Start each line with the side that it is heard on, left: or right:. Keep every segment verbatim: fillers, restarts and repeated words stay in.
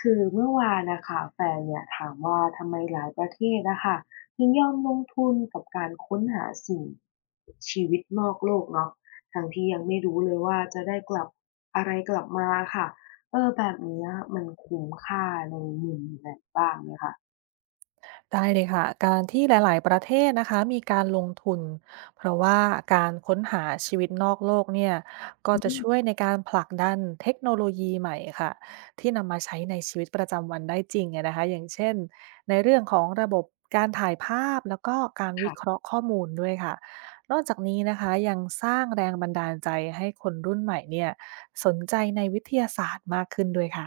left: คือเมื่อวานนะคะแฟนเนี่ยถามว่าทำไมหลายประเทศนะคะถึงยอมลงทุนกับการค้นหาสิ่งชีวิตนอกโลกเนาะทั้งที่ยังไม่รู้เลยว่าจะได้กลับอะไรกลับมาค่ะเออแบบเนี้ยมันคุ้มค่าในมุมแบบบ้างไหมคะ
right: ได้เลยค่ะการที่หลาย ๆ ประเทศนะคะมีการลงทุนเพราะว่าการค้นหาชีวิตนอกโลกเนี่ยก็จะ
left: อื
right: ช่วย
left: ม
right: ในการผลักดันเทคโนโลยีใหม่ค่ะที่นำมาใช้ในชีวิตประจำวันได้จริงอะนะคะอย่างเช่นในเรื่องของระบบการถ่ายภาพแล้วก็การวิเค
left: ค่ะ
right: ราะห์ข้อมูลด้วยค่ะนอกจากนี้นะคะยังสร้างแรงบันดาลใจให้คนรุ่นใหม่เนี่ยสนใจในวิทยาศาสตร์มากขึ้นด้วยค่ะ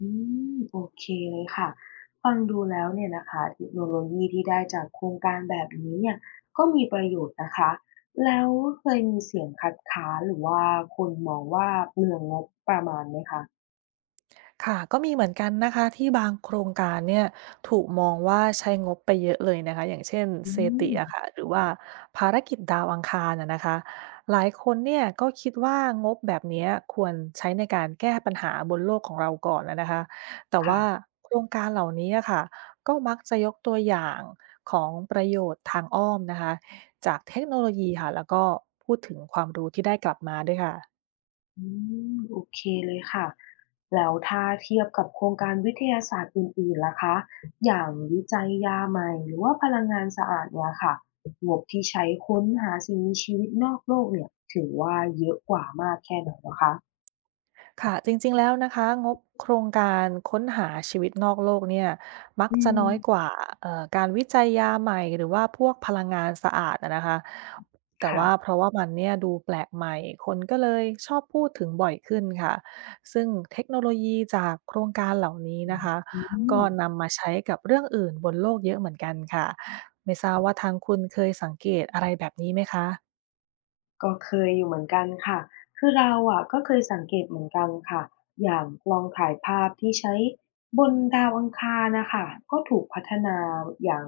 left: อืมโอเคเลยค่ะฟังดูแล้วเนี่ยนะคะเทคโนโลยีที่ได้จากโครงการแบบนี้เนี่ยก็มีประโยชน์นะคะแล้วเคยมีเสียงคัดค้านหรือว่าคนมองว่าเปลืองงบประมาณไหมคะ
right: ค่ะก็มีเหมือนกันนะคะที่บางโครงการเนี่ยถูกมองว่าใช้งบไปเยอะเลยนะคะอย่างเช่น
left: อื
right: เซติอะ
left: ม
right: ค่ะหรือว่าภารกิจดาวอังคารอะนะคะหลายคนเนี่ยก็คิดว่างบแบบเนี้ยควรใช้ในการแก้ปัญหาบนโลกของเราก่อนนะนะคะแต่
left: ค่ะ
right: ว่าโครงการเหล่านี้อะค่ะก็มักจะยกตัวอย่างของประโยชน์ทางอ้อมนะคะจากเทคโนโลยีค่ะแล้วก็พูดถึงความรู้ที่ได้กลับมาด้วยค่ะ
left: อืมโอเคเลยค่ะแล้วถ้าเทียบกับโครงการวิทยาศาสตร์อื่นๆล่ะคะอย่างวิจัยยาใหม่หรือว่าพลังงานสะอาดเนี่ยค่ะงบที่ใช้ค้นหาสิ่งมีชีวิตนอกโลกเนี่ยถือว่าเยอะกว่ามากแค่ไหนเหรอคะ
right: ค่ะจริงๆแล้วนะคะงบโครงการค้นหาชีวิตนอกโลกเนี่ยมัก
left: อื
right: จะน้อยก
left: ม
right: ว่าเอ่อการวิจัยยาใหม่หรือว่าพวกพลังงานสะอาดอะนะคะแต่
left: ค่ะ
right: ว่าเพราะว่ามันเนี่ยดูแปลกใหม่คนก็เลยชอบพูดถึงบ่อยขึ้นค่ะซึ่งเทคโนโลยีจากโครงการเหล่านี้นะคะ
left: อื
right: ก็
left: ม
right: นำมาใช้กับเรื่องอื่นบนโลกเยอะเหมือนกันค่ะไม่ทราบว่าทางคุณเคยสังเกตอะไรแบบนี้ไหมคะ
left: ก็เคยอยู่เหมือนกันค่ะ คือเราอะก็เคยสังเกตเหมือนกันค่ะ อย่างลองถ่ายภาพที่ใช้บนดาวอังคารนะคะก็ถูกพัฒนาอย่าง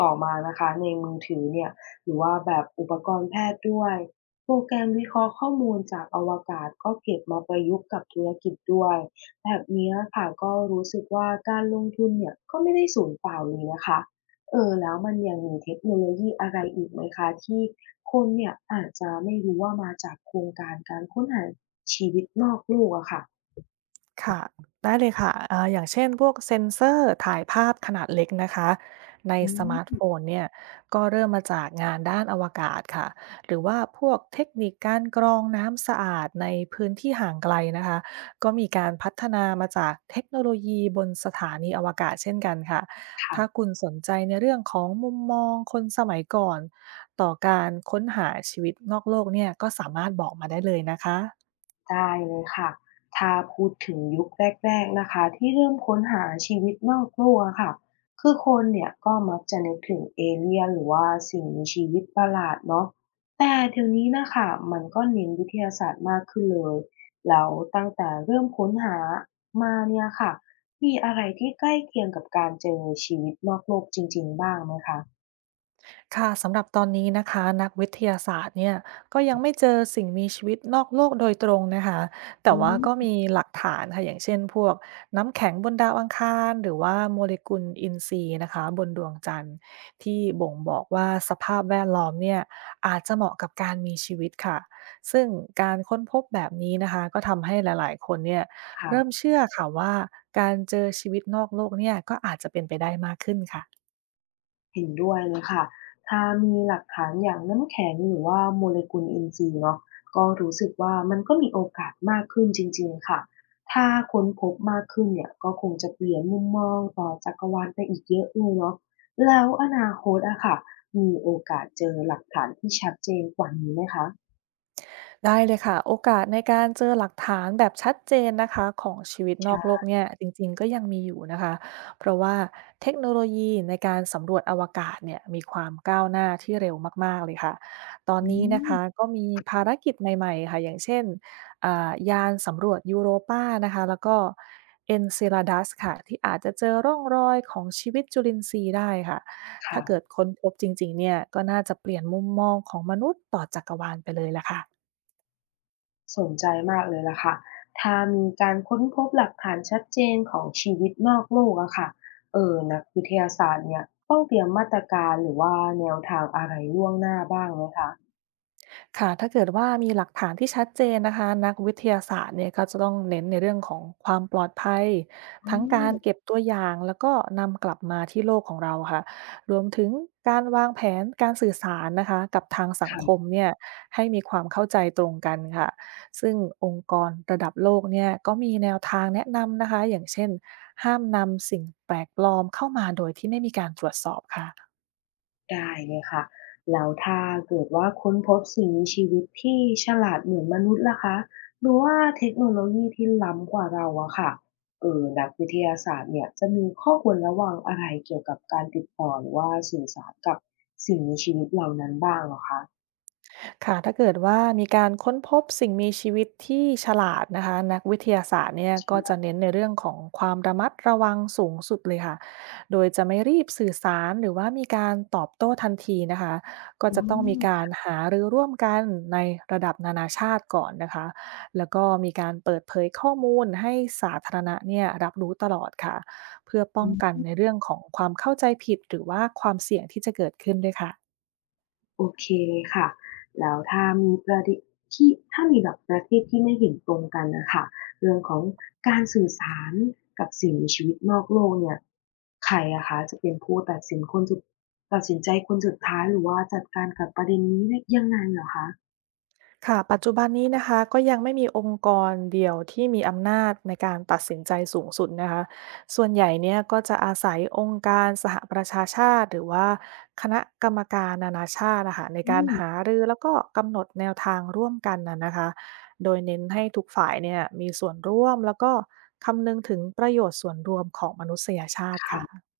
left: ต่อมานะคะในมือถือเนี่ยหรือว่าแบบอุปกรณ์แพทย์ด้วย โปรแกรมวิเคราะห์ข้อมูลจากอวกาศก็เก็บมาประยุกต์กับธุรกิจด้วย แบบเนี้ยค่ะก็รู้สึกว่าการลงทุนเนี่ยก็ไม่ได้สูญเปล่าเลยนะคะ เอ่อแล้วมันยังมีเทคโนโลยีอะไรอีกไหมคะที่คนเนี่ยอาจจะไม่รู้ว่ามาจากโครงการการค้นหาชีวิตนอกโลกอะค่ะ
right: ค่ะได้เลยค่ะเอ่าอย่างเช่นพวกเซ็นเซอร์ถ่ายภาพขนาดเล็กนะคะใน
left: อื
right: สมาร์ทโฟ
left: ม
right: นเนี่ยก็เริ่มมาจากงานด้านอวกาศค่ะหรือว่าพวกเทคนิคการกรองน้ำสะอาดในพื้นที่ห่างไกลนะคะก็มีการพัฒนามาจากเทคโนโลยีบนสถานีอวกาศเช่นกันค่ะ
left: ค่ะ
right: ถ้าคุณสนใจในเรื่องของมุมมองคนสมัยก่อนต่อการค้นหาชีวิตนอกโลกเนี่ยก็สามารถบอกมาได้เลยนะคะ
left: ได้เลยค่ะถ้าพูดถึงยุคแรกๆนะคะที่เริ่มค้นหาชีวิตนอกโลกอะค่ะคือคนเนี่ยก็มักจะนึกถึงเอเลียนหรือว่าสิ่งมีชีวิตประหลาดเนาะแต่เดี๋ยวนี้นะค่ะมันก็เน้นวิทยาศาสตร์มากขึ้นเลย แล้วตั้งแต่เริ่มค้นหามาเนี่ยค่ะมีอะไรที่ใกล้เคียงกับการเจอชีวิตนอกโลกจริงๆบ้างไหมคะ
right: ค่ะสำหรับตอนนี้นะคะนักวิทยาศาสตร์เนี่ยก็ยังไม่เจอสิ่งมีชีวิตนอกโลกโดยตรงนะคะ
left: อ
right: แต่ว่าก็
left: ืม
right: มีหลักฐานค่ะอย่างเช่นพวกน้ำแข็งบนดาวอังคารหรือว่าโมเลกุลอินทรีย์นะคะบนดวงจันทร์ที่บ่งบอกว่าสภาพแวดล้อมเนี่ยอาจจะเหมาะกับการมีชีวิตค่ะซึ่งการค้นพบแบบนี้นะคะก็ทำให้หลายๆคนเนี่ยเริ่ม
left: ค่ะ
right: เชื่อค่ะว่าการเจอชีวิตนอกโลกเนี่ยก็อาจจะเป็นไปได้มากขึ้นค่ะ
left: เห็นด้วยเลยค่ะถ้ามีหลักฐานอย่างน้ำแข็งหรือว่าโมเลกุลอินทรีย์เนาะก็รู้สึกว่ามันก็มีโอกาสมากขึ้นจริงๆค่ะ ถ้าค้นพบมากขึ้นเนี่ยก็คงจะเปลี่ยนมุมมองต่อจักรวาลไปอีกเยอะเลยเนาะแล้วอนาคตอะค่ะ มีโอกาสเจอหลักฐานที่ชัดเจนกว่านี้ไหมคะ
right: ได้เลยค่ะโอกาสในการเจอหลักฐานแบบชัดเจนนะคะของชีวิตนอกโล
left: ใช่
right: กเนี่ยจริงๆก็ยังมีอยู่นะคะเพราะว่าเทคโนโลยีในการสำรวจอวกาศเนี่ยมีความก้าวหน้าที่เร็วมากๆเลยค่ะตอน
left: อื
right: นี้นะ
left: ม
right: คะก็มีภารกิจใหม่ๆค่ะอย่างเช่นอ่ายานสำรวจยูโรปานะคะแล้วก็ เอนเซลาดัส ค่ะที่อาจจะเจอร่องรอยของชีวิตจุลินทรีย์ได้ค่ะถ้า
left: ค่ะ
right: เกิดค้นพบจริงๆเนี่ยก็น่าจะเปลี่ยนมุมมองของมนุษย์ต่อจักรวาลไปเลยละค่ะ
left: สนใจมากเลยล่ะค่ะถ้ามีการค้นพบหลักฐานชัดเจนของชีวิตนอกโลกอะค่ะ เออ นักวิทยาศาสตร์เนี่ยต้องเตรียมมาตรการหรือว่าแนวทางอะไรล่วงหน้าบ้างไหมคะ
right: ค่ะถ้าเกิดว่ามีหลักฐานที่ชัดเจนนะคะนักวิทยาศาสตร์เนี่ยก็จะต้องเน้นในเรื่องของความปลอดภัย
left: อื
right: ทั้งการ
left: ม
right: เก็บตัวอย่างแล้วก็นำกลับมาที่โลกของเราค่ะรวมถึงการวางแผนการสื่อสารนะคะกับทางสังคม
left: ค่ะ
right: เนี่ยให้มีความเข้าใจตรงกันค่ะซึ่งองค์กรระดับโลกเนี่ยก็มีแนวทางแนะนำนะคะอย่างเช่นห้ามนำสิ่งแปลกปลอมเข้ามาโดยที่ไม่มีการตรวจสอบค่ะ
left: ได้เลยค่ะแล้วถ้าเกิดว่าค้นพบสิ่งมีชีวิตที่ฉลาดเหมือนมนุษย์ล่ะคะหรือว่าเทคโนโลยีที่ล้ำกว่าเราอะค่ะเอ่อนักวิทยาศาสตร์เนี่ยจะมีข้อควรระวังอะไรเกี่ยวกับการติดต่อหรือว่าสื่อสารกับสิ่งมีชีวิตเหล่านั้นบ้างเหรอคะ
right: ค่ะถ้าเกิดว่ามีการค้นพบสิ่งมีชีวิตที่ฉลาดนะคะนักวิทยาศาสตร์เนี่ย
left: ใช
right: ก็
left: ่
right: จะเน้นในเรื่องของความระมัดระวังสูงสุดเลยค่ะโดยจะไม่รีบสื่อสารหรือว่ามีการตอบโต้ทันทีนะคะก็
left: อ๋
right: จะต้องมีกา
left: อ
right: รหารือร่วมกันในระดับนานาชาติก่อนนะคะแล้วก็มีการเปิดเผยข้อมูลให้สาธารณะเนี่ยรับรู้ตลอดค่ะเพื่อป้อ
left: อื
right: งกัน
left: ม
right: ในเรื่องของความเข้าใจผิดหรือว่าความเสี่ยงที่จะเกิดขึ้นด้วยค่ะ
left: โอเคค่ะแล้วถ้ามีประเด็นที่ถ้ามีแบบประเภทที่ไม่เห็นตรงกันน่ะค่ะเรื่องของการสื่อสารกับสิ่งมีชีวิตนอกโลกเนี่ยใครอะคะจะเป็นผู้ตัดสินคนสุดตัดสินใจคนสุดท้ายหรือว่าจัดการกับประเด็นนี้ได้ยังไงเหรอคะ
right: ค่ะปัจจุบันนี้นะคะก็ยังไม่มีองค์กรเดียวที่มีอำนาจในการตัดสินใจสูงสุดนะคะส่วนใหญ่เนี่ยก็จะอาศัยองค์การสหประชาชาติหรือว่าคณะกรรมการนานาชาตินะคะใน
left: อื
right: การ
left: ม
right: หารือแล้วก็กำหนดแนวทางร่วมกันนะนะคะโดยเน้นให้ทุกฝ่ายเนี่ยมีส่วนร่วมแล้วก็คำนึงถึงประโยชน์ส่วนรวมของมนุษยชาติ
left: ค่ะ
right: ค่ะ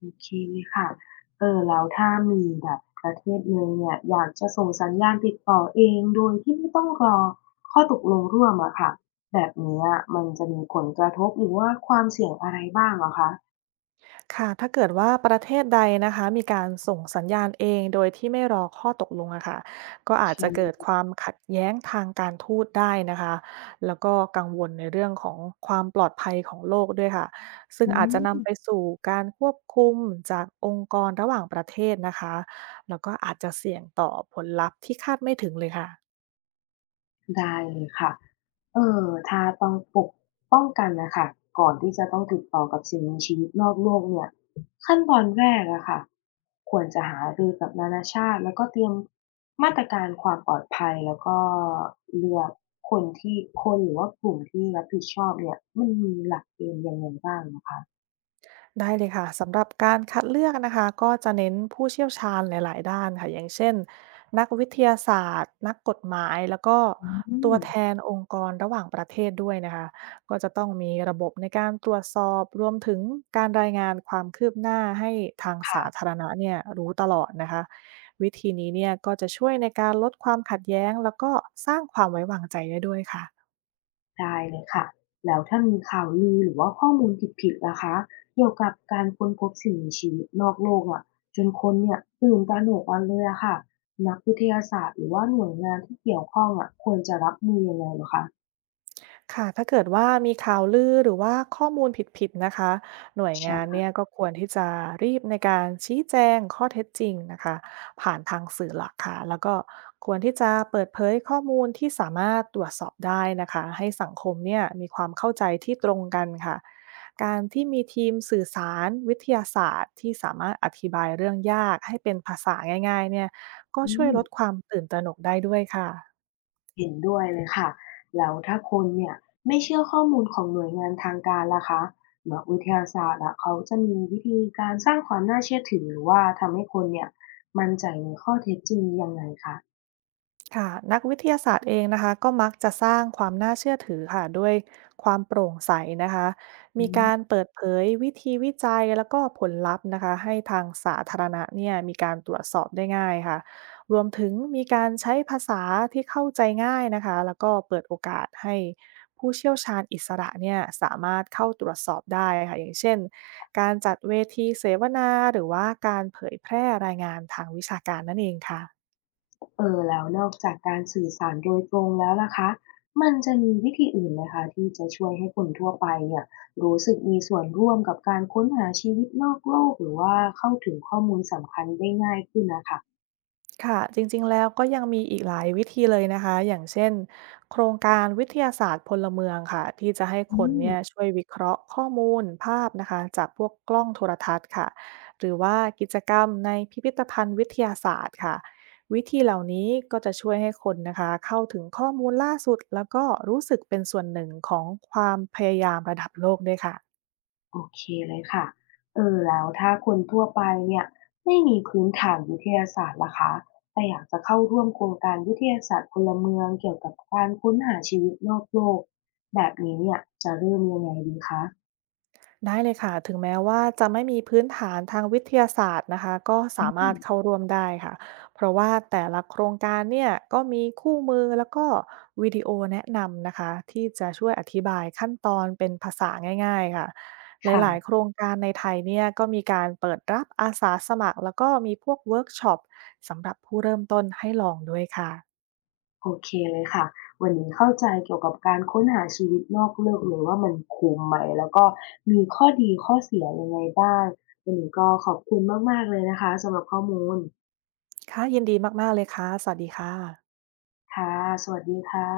left: โอเคเลยค่ะ เออแล้วถ้ามีแบบประเทศหนึ่งเนี่ยอยากจะส่งสัญญาณติดต่อเองโดยที่ไม่ต้องรอข้อตกลงร่วมอะค่ะแบบเนี้ยมันจะมีผลกระทบหรือว่าความเสี่ยงอะไรบ้างเหรอคะ
right: ค่ะถ้าเกิดว่าประเทศใดนะคะมีการส่งสัญญาณเองโดยที่ไม่รอข้อตกลงอะค่ะก็อาจจะ
left: ยัง
right: เกิดความขัดแย้งทางการทูตได้นะคะแล้วก็กังวลในเรื่องของความปลอดภัยของโลกด้วยค่ะซึ่ง
left: อื
right: อาจจะ
left: ม
right: นำไปสู่การควบคุมจากองค์กรระหว่างประเทศนะคะแล้วก็อาจจะเสี่ยงต่อผลลัพธ์ที่คาดไม่ถึงเลยค่ะ
left: ได้เลยค่ะเออถ้าต้องปกป้องกันน่ะค่ะก่อนที่จะต้องติดต่อกับสิ่งมีชีวิตนอกโลกเนี่ยขั้นตอนแรกอะค่ะควรจะหารือกับนานาชาติแล้วก็เตรียมมาตรการความปลอดภัยแล้วก็เลือกคนที่คนหรือว่ากลุ่มที่รับผิดชอบเนี่ยมันมีหลักเกณฑ์ยังไงบ้างนะคะ
right: ได้เลยค่ะสำหรับการคัดเลือกนะคะก็จะเน้นผู้เชี่ยวชาญหลายๆด้านค่ะอย่างเช่นนักวิทยาศาสตร์นักกฎหมายแล้วก็
left: อื
right: ตัวแท
left: ม
right: นองค์กรระหว่างประเทศด้วยนะคะก็จะต้องมีระบบในการตรวจสอบรวมถึงการรายงานความคืบหน้าให้ทางสาธา
left: ค่ะ
right: รณะเนี่ยรู้ตลอดนะคะวิธีนี้เนี่ยก็จะช่วยในการลดความขัดแย้งแล้วก็สร้างความไว้วางใจได้ด้วยค่ะ
left: ได้เลยค่ะแล้วถ้ามีข่าวลือหรือว่าข้อมูลผิดๆล่ะคะเกี่ยวกับการค้นพบสิ่งมีชีวิตนอกโลกอะจนคนเนี่ยตื่นตระหนกกันเลยอะค่ะนักวิทยาศาสตร์หรือว่าหน่วยงานที่เกี่ยวข้องอะควรจะรับมือยังไงเหรอคะ
right: ค่ะถ้าเกิดว่ามีข่าวลือหรือว่าข้อมูลผิดๆนะคะหน่วยงาน
left: ใช่
right: เนี่ยก็ควรที่จะรีบในการชี้แจงข้อเท็จจริงนะคะผ่านทางสื่อหลักค่ะแล้วก็ควรที่จะเปิดเผยข้อมูลที่สามารถตรวจสอบได้นะคะให้สังคมเนี่ยมีความเข้าใจที่ตรงกันค่ะการที่มีทีมสื่อสารวิทยาศาสตร์ที่สามารถอธิบายเรื่องยากให้เป็นภาษาง่ายๆเนี่ยก็
left: อื
right: ช่วย
left: ม
right: ลดความตื่นตระหนกได้ด้วยค่ะ
left: เห็นด้วยเลยค่ะแล้วถ้าคนเนี่ยไม่เชื่อข้อมูลของหน่วยงานทางการล่ะคะนักวิทยาศาสตร์อะเขาจะมีวิธีการสร้างความน่าเชื่อถือหรือว่าทำให้คนเนี่ยมั่นใจในข้อเท็จจริงยังไงคะ
right: ค่ะนักวิทยาศาสตร์เองนะคะก็มักจะสร้างความน่าเชื่อถือค่ะด้วยความโปร่งใสนะคะ
left: อื
right: มีการ
left: ม
right: เปิดเผยวิธีวิจัยแล้วก็ผลลัพธ์นะคะให้ทางสาธารณะเนี่ยมีการตรวจสอบได้ง่ายค่ะรวมถึงมีการใช้ภาษาที่เข้าใจง่ายนะคะแล้วก็เปิดโอกาสให้ผู้เชี่ยวชาญอิสระเนี่ยสามารถเข้าตรวจสอบได้ค่ะอย่างเช่นการจัดเวทีเสวนาหรือว่าการเผยแพร่รายงานทางวิชาการนั่นเองค่ะ
left: เออแล้วนอกจากการสื่อสารโดยตรงแล้วล่ะคะมันจะมีวิธีอื่นไหมคะที่จะช่วยให้คนทั่วไปเนี่ยรู้สึกมีส่วนร่วมกับการค้นหาชีวิตนอกโลกหรือว่าเข้าถึงข้อมูลสำคัญได้ง่ายขึ้นน่ะค่ะ
right: ค่ะจริงๆแล้วก็ยังมีอีกหลายวิธีเลยนะคะอย่างเช่นโครงการวิทยาศาสตร์พลเมืองค่ะที่จะให้
left: อื
right: คน
left: ม
right: เนี่ยช่วยวิเคราะห์ข้อมูลภาพนะคะจากพวกกล้องโทรทัศน์ค่ะหรือว่ากิจกรรมในพิพิธภัณฑ์วิทยาศาสตร์ค่ะวิธีเหล่านี้ก็จะช่วยให้คนนะคะเข้าถึงข้อมูลล่าสุดแล้วก็รู้สึกเป็นส่วนหนึ่งของความพยายามระดับโลกด้วยค่ะ
left: โอเคเลยค่ะเออแล้วถ้าคนทั่วไปเนี่ยไม่มีพื้นฐานวิทยาศาสตร์ล่ะคะแต่อยากจะเข้าร่วมโครงการวิทยาศาสตร์พลเมืองเกี่ยวกับการค้นหาชีวิตนอกโลกแบบนี้เนี่ยจะเริ่มยังไงดีคะ
right: ได้เลยค่ะถึงแม้ว่าจะไม่มีพื้นฐานทางวิทยาศาสตร์นะคะก็
left: อื
right: สามารถ
left: ม
right: เข้าร่วมได้ค่ะเพราะว่าแต่ละโครงการเนี่ยก็มีคู่มือแล้วก็วิดีโอแนะนำนะคะที่จะช่วยอธิบายขั้นตอนเป็นภาษาง่ายๆค่ะห
left: ค่ะ
right: ลายๆโครงการในไทยเนี่ยก็มีการเปิดรับอาสาสมัครแล้วก็มีพวกเวิร์กช็อปสำหรับผู้เริ่มต้นให้ลองด้วยค่ะ
left: โอเคเลยค่ะ วันนี้เข้าใจเกี่ยวกับการค้นหาชีวิตนอกโลกเลยว่ามันคุ้มไหมแล้วก็มีข้อดีข้อเสียยังไงบ้างวันนี้ก็ขอบคุณมากๆเลยนะคะสำหรับข้อมูล
right: ค่ะยินดีมากๆเลยค่ะสวัสดีค่ะ
left: ค่ะสวัสดีค่ะ